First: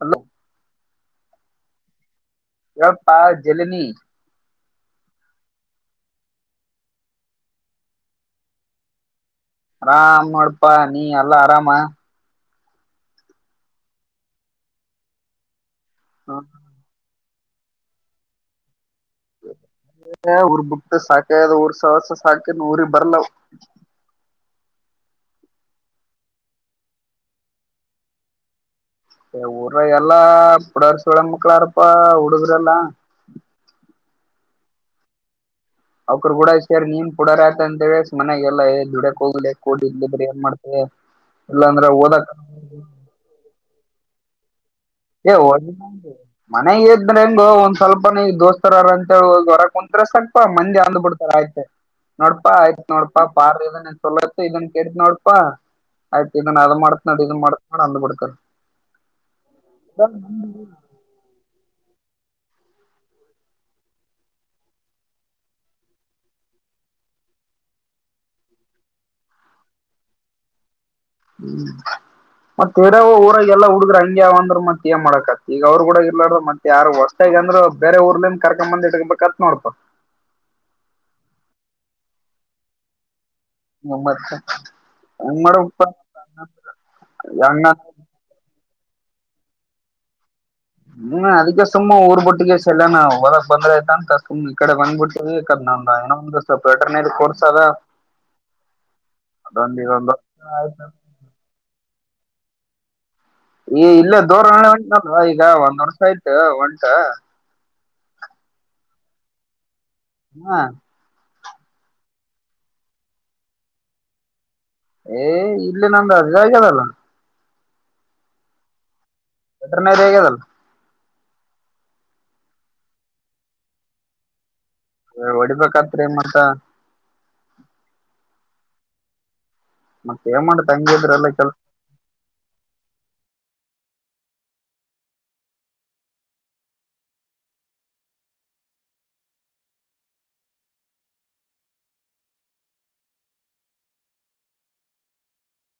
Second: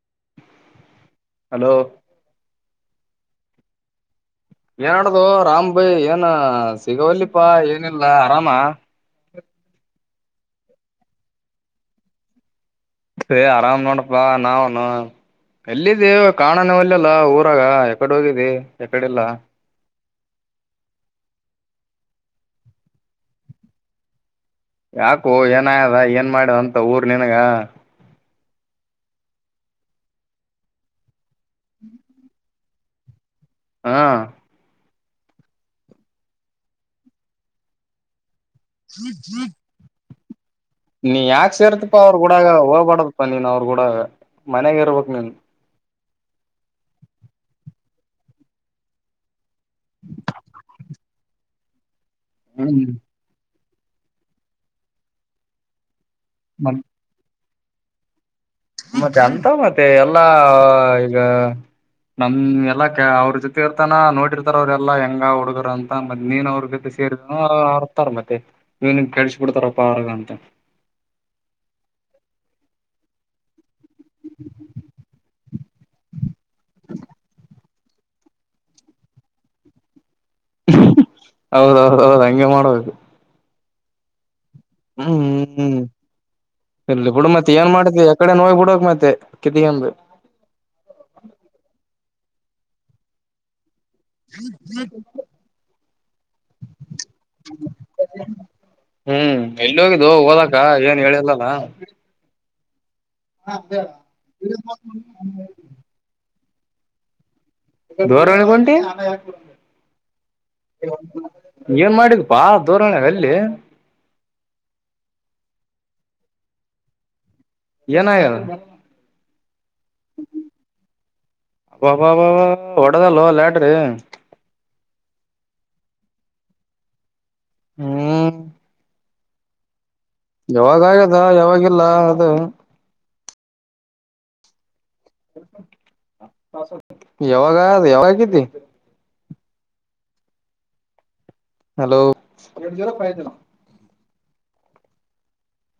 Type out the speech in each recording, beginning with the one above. hello hello ಯ ಪಾ ಜಲ ನೀಿ ಏನಡ್ದು ರಾಮ್ ಭೈ ಏನ ಸಿಗವಲ್ಲಿಪಾ ಏನಿಲ್ಲಾ ಆರಾಮ ಹ ಹಾ ಆಮ್ಮಡ್ಪಾ ನೀ ಎಲ್ಲಾ ಆರಾಮ ಸೇ ಆರಾಮ್ ನೋಡಪ್ಪ ನಾವನು ಎಲ್ಲಿದ್ದೇ ಕಾಣಾನ ಒಲ್ಲಲ್ಲ ಊರ್ ಗ ಎಕಡೆ ಹೋಗಿದೆ ಉರ್ಬುಕ್ತ ಸಾಕಾಯ ವರ್ಸರ್ಸ ಹಾಕನ್ ಊರಿ ಬರ್ಲ ಯಾಕೋ ಏನಯದ ಏನ್ ಮಾಡಿದಂತ ಊರ್ ನನ್ಗ ಊರ ಎಲ್ಲಾ ಪುಡರ್ಸ ಮಕ್ಳಾರಪ್ಪ ಹುಡುಗ್ರಲ್ಲ ಹಾ ಅವ್ರರು ಕೂಡರ್ ನೀನ್ ಕೂಡಾರ ಆಯತ ಅಂತ ಹೇಳ ಮನೆಾಗಲ್ಲ ದುಡಕ್ ಹೋಗ್ ಕೊಡ್ರ ಏನ್ ಮಾಡ್ತ ನೀ ಯಾಕ ಸೇರ್ತಿಪ್ಪಾ ಅವ್ರ ಕೂಡ ಹೋಗ್ಬಾಡದ ಪ ನೀನು ಅವ್ರು ಕೂಡ ಏ ಮನೆಗ್ ಎದ್ರ ಹೆಂಗ ಒಂದ್ ಸ್ವಲ್ಪನ ದೋಸ್ತರರಂತ ಹೊರ ಒಂಂದರ ಸ್ವಲ್ಪ ಮಂದಿ ಅಂದ್ಬಿಡ್ತಾರ ಆಯ್ತೆ ನೋಡ್ಪಾ ಆಯ್ತ್ ಹ್ಮ್ ನೋಡ್ಪಾ ಪಾರ್ ಇದನ್ ಚಲೋಯ್ತ ಇದನ್ ಕೇತ ನೋಡ್ಪಾ ಆಯ್ತು ಇದನ್ನ ಅದು ಮತ್ ಮಾಡತ ನ ಇದನ್ ಮಾಡತ ನ ಅಂದ್ಬಡ್ಕಾರೆ ಮತ್ತೆ ಅಂತ ಮತ್ತೆ ಎಲ್ಲಾ ಈಗ ನಮ್ ಎಲ್ಲಾ ಅವ್ರ ಜೊತೆ ಇರ್ತಾನ ನೋಡಿರ್ತಾರ ಅವ್ರ ಎಲ್ಲಾ ಹೆಂಗ ಹುಡುಗರು ಅಂತ ಮ್ ನೀನ್ ಅವ್ರ ಗೊತೆ ಸೇ ಆರ್ತಾರ ಮತ್ತೆ ಇವನ್ ಕೆಳ್ಸ ಬಿಡ್ತಾರಪ್ಪ ಆರಗ ಅಂತ ಹ್ಮ ತೇರ ಎಲ್ಲ ಹುಗ್ರ ಹಂಗೆ ಯಾವ ಅ್ರ ಮತ್ತೆ ಏ ಮಾಡಕತ್ತೆ ಈಗ ಅವ್ ಕಡ ಇರ್ಲಾರ್ರ ಮತ್ತ ಯಾರ ಹೊಸ್ಷಾಗಿ ಅಂದ್ರೆ ಬೇರೆ ಊರ್ಲ ಕರಕ ಬಂದ ಎಕ ಕತ್ನೋರ್ಪ ಹೌದೌದೌದು ಹಂಗೆ ಮಾಡ್ಬೇಕು ನಮ್ಮತ್ ಹ್ಮ್ ಹ್ಮ್ ಇಲ್ಲಿ ಬಿುಡ ಮತ್ತ ಅಣ್ಣ ಏನ್ ಮಾಡಿದ ಯಕಡೆ ನೋೋಗ್ ಬಿುಡ ಮತ್ತೆ ಕಟ್ಟಗಂದು ಹ್ಮ ಅದಕ್ಕೆ ಸುಮ್ಮ ಊರ್ ಬುಟ್ಟಿಗೆ ಸಲ್ಲಾನ ಹೊದಕ್ ಬಂದ್ರ ಂತ ಸು್ ಈ ಕಡೆ ಬಂದ್ಬಿಟ್ಟು ಬೇಕದ್ ನ ಏನೊ ಒಂದು ಸ್ವಲ್ಪ್ ವೆಟರ್ನರಿ ಕೊರ್ಶ ಅದಾ ಹ್ಮ್ ಎಲ್ಲಿ ಹೋಗಿದ್ದು ಹೋದಕ್ಕ ಏನ್ ಹೇಳಿಿಲ್ಲಲ್ಲ ಈ ಇಲ್ಲೇ ದೋರಳ್ಳೆ ಉಂಟನಲ್ ಈಗ ಒಂದ್ ವರ್ಷ ಆಯ್ತು ಒಂಟ ಜೋರೊಳಗ್ ಹೊಂತಿ ಹಾ ಏನ್ ಮಾಡಿಕಪ್ಪಾ ದೂಾಣೆ ಎಲ್ಲಿ ಏ್ ಇಲ್ಲೇ ನಮ್ದ ಅ ಇದಾಗ್ಯದಲ್ಲ ಏನ ಆಗ್ಯದ ವೆಟರ್ನರಿ ಆಗ್ಯದಲ್ ಅಬ್ಬಬಬ್ಬ ಹೊಡದಲ್ವ ಲ್ಯಡ್ರಿ ಹೊಡಿಬೇಕತ್ರಿ ಮತ್ತ ಹ್ಮ ಮತ್ತೆ ಏನ್ ಮಾಡ ಯಾವಾಗ ಆಗದ ತಂಗಿದ್ರೆಲ್ಲ ಕೆಲ್ಸ ಯಾವಾಗಿಲ್ಲ ಅದು ಯಾವಾಗಾಗ ಯಾವ ಕತಿ ಹಲೋ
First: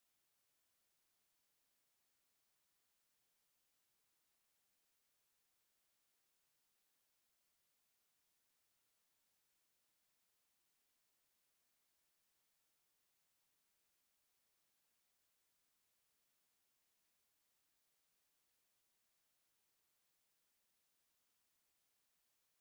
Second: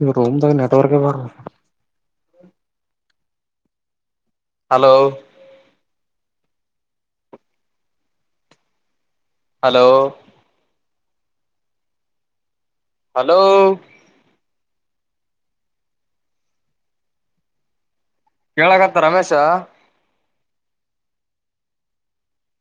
ಇದ ರೋಮ್ ದಾಗ ನೆಟ್ವರ್ಕ ಬರಲ್ ಹಲೋ ಹಲೋ ಹಲೋ ಕೇಳಕಂತ ರಮೇಶ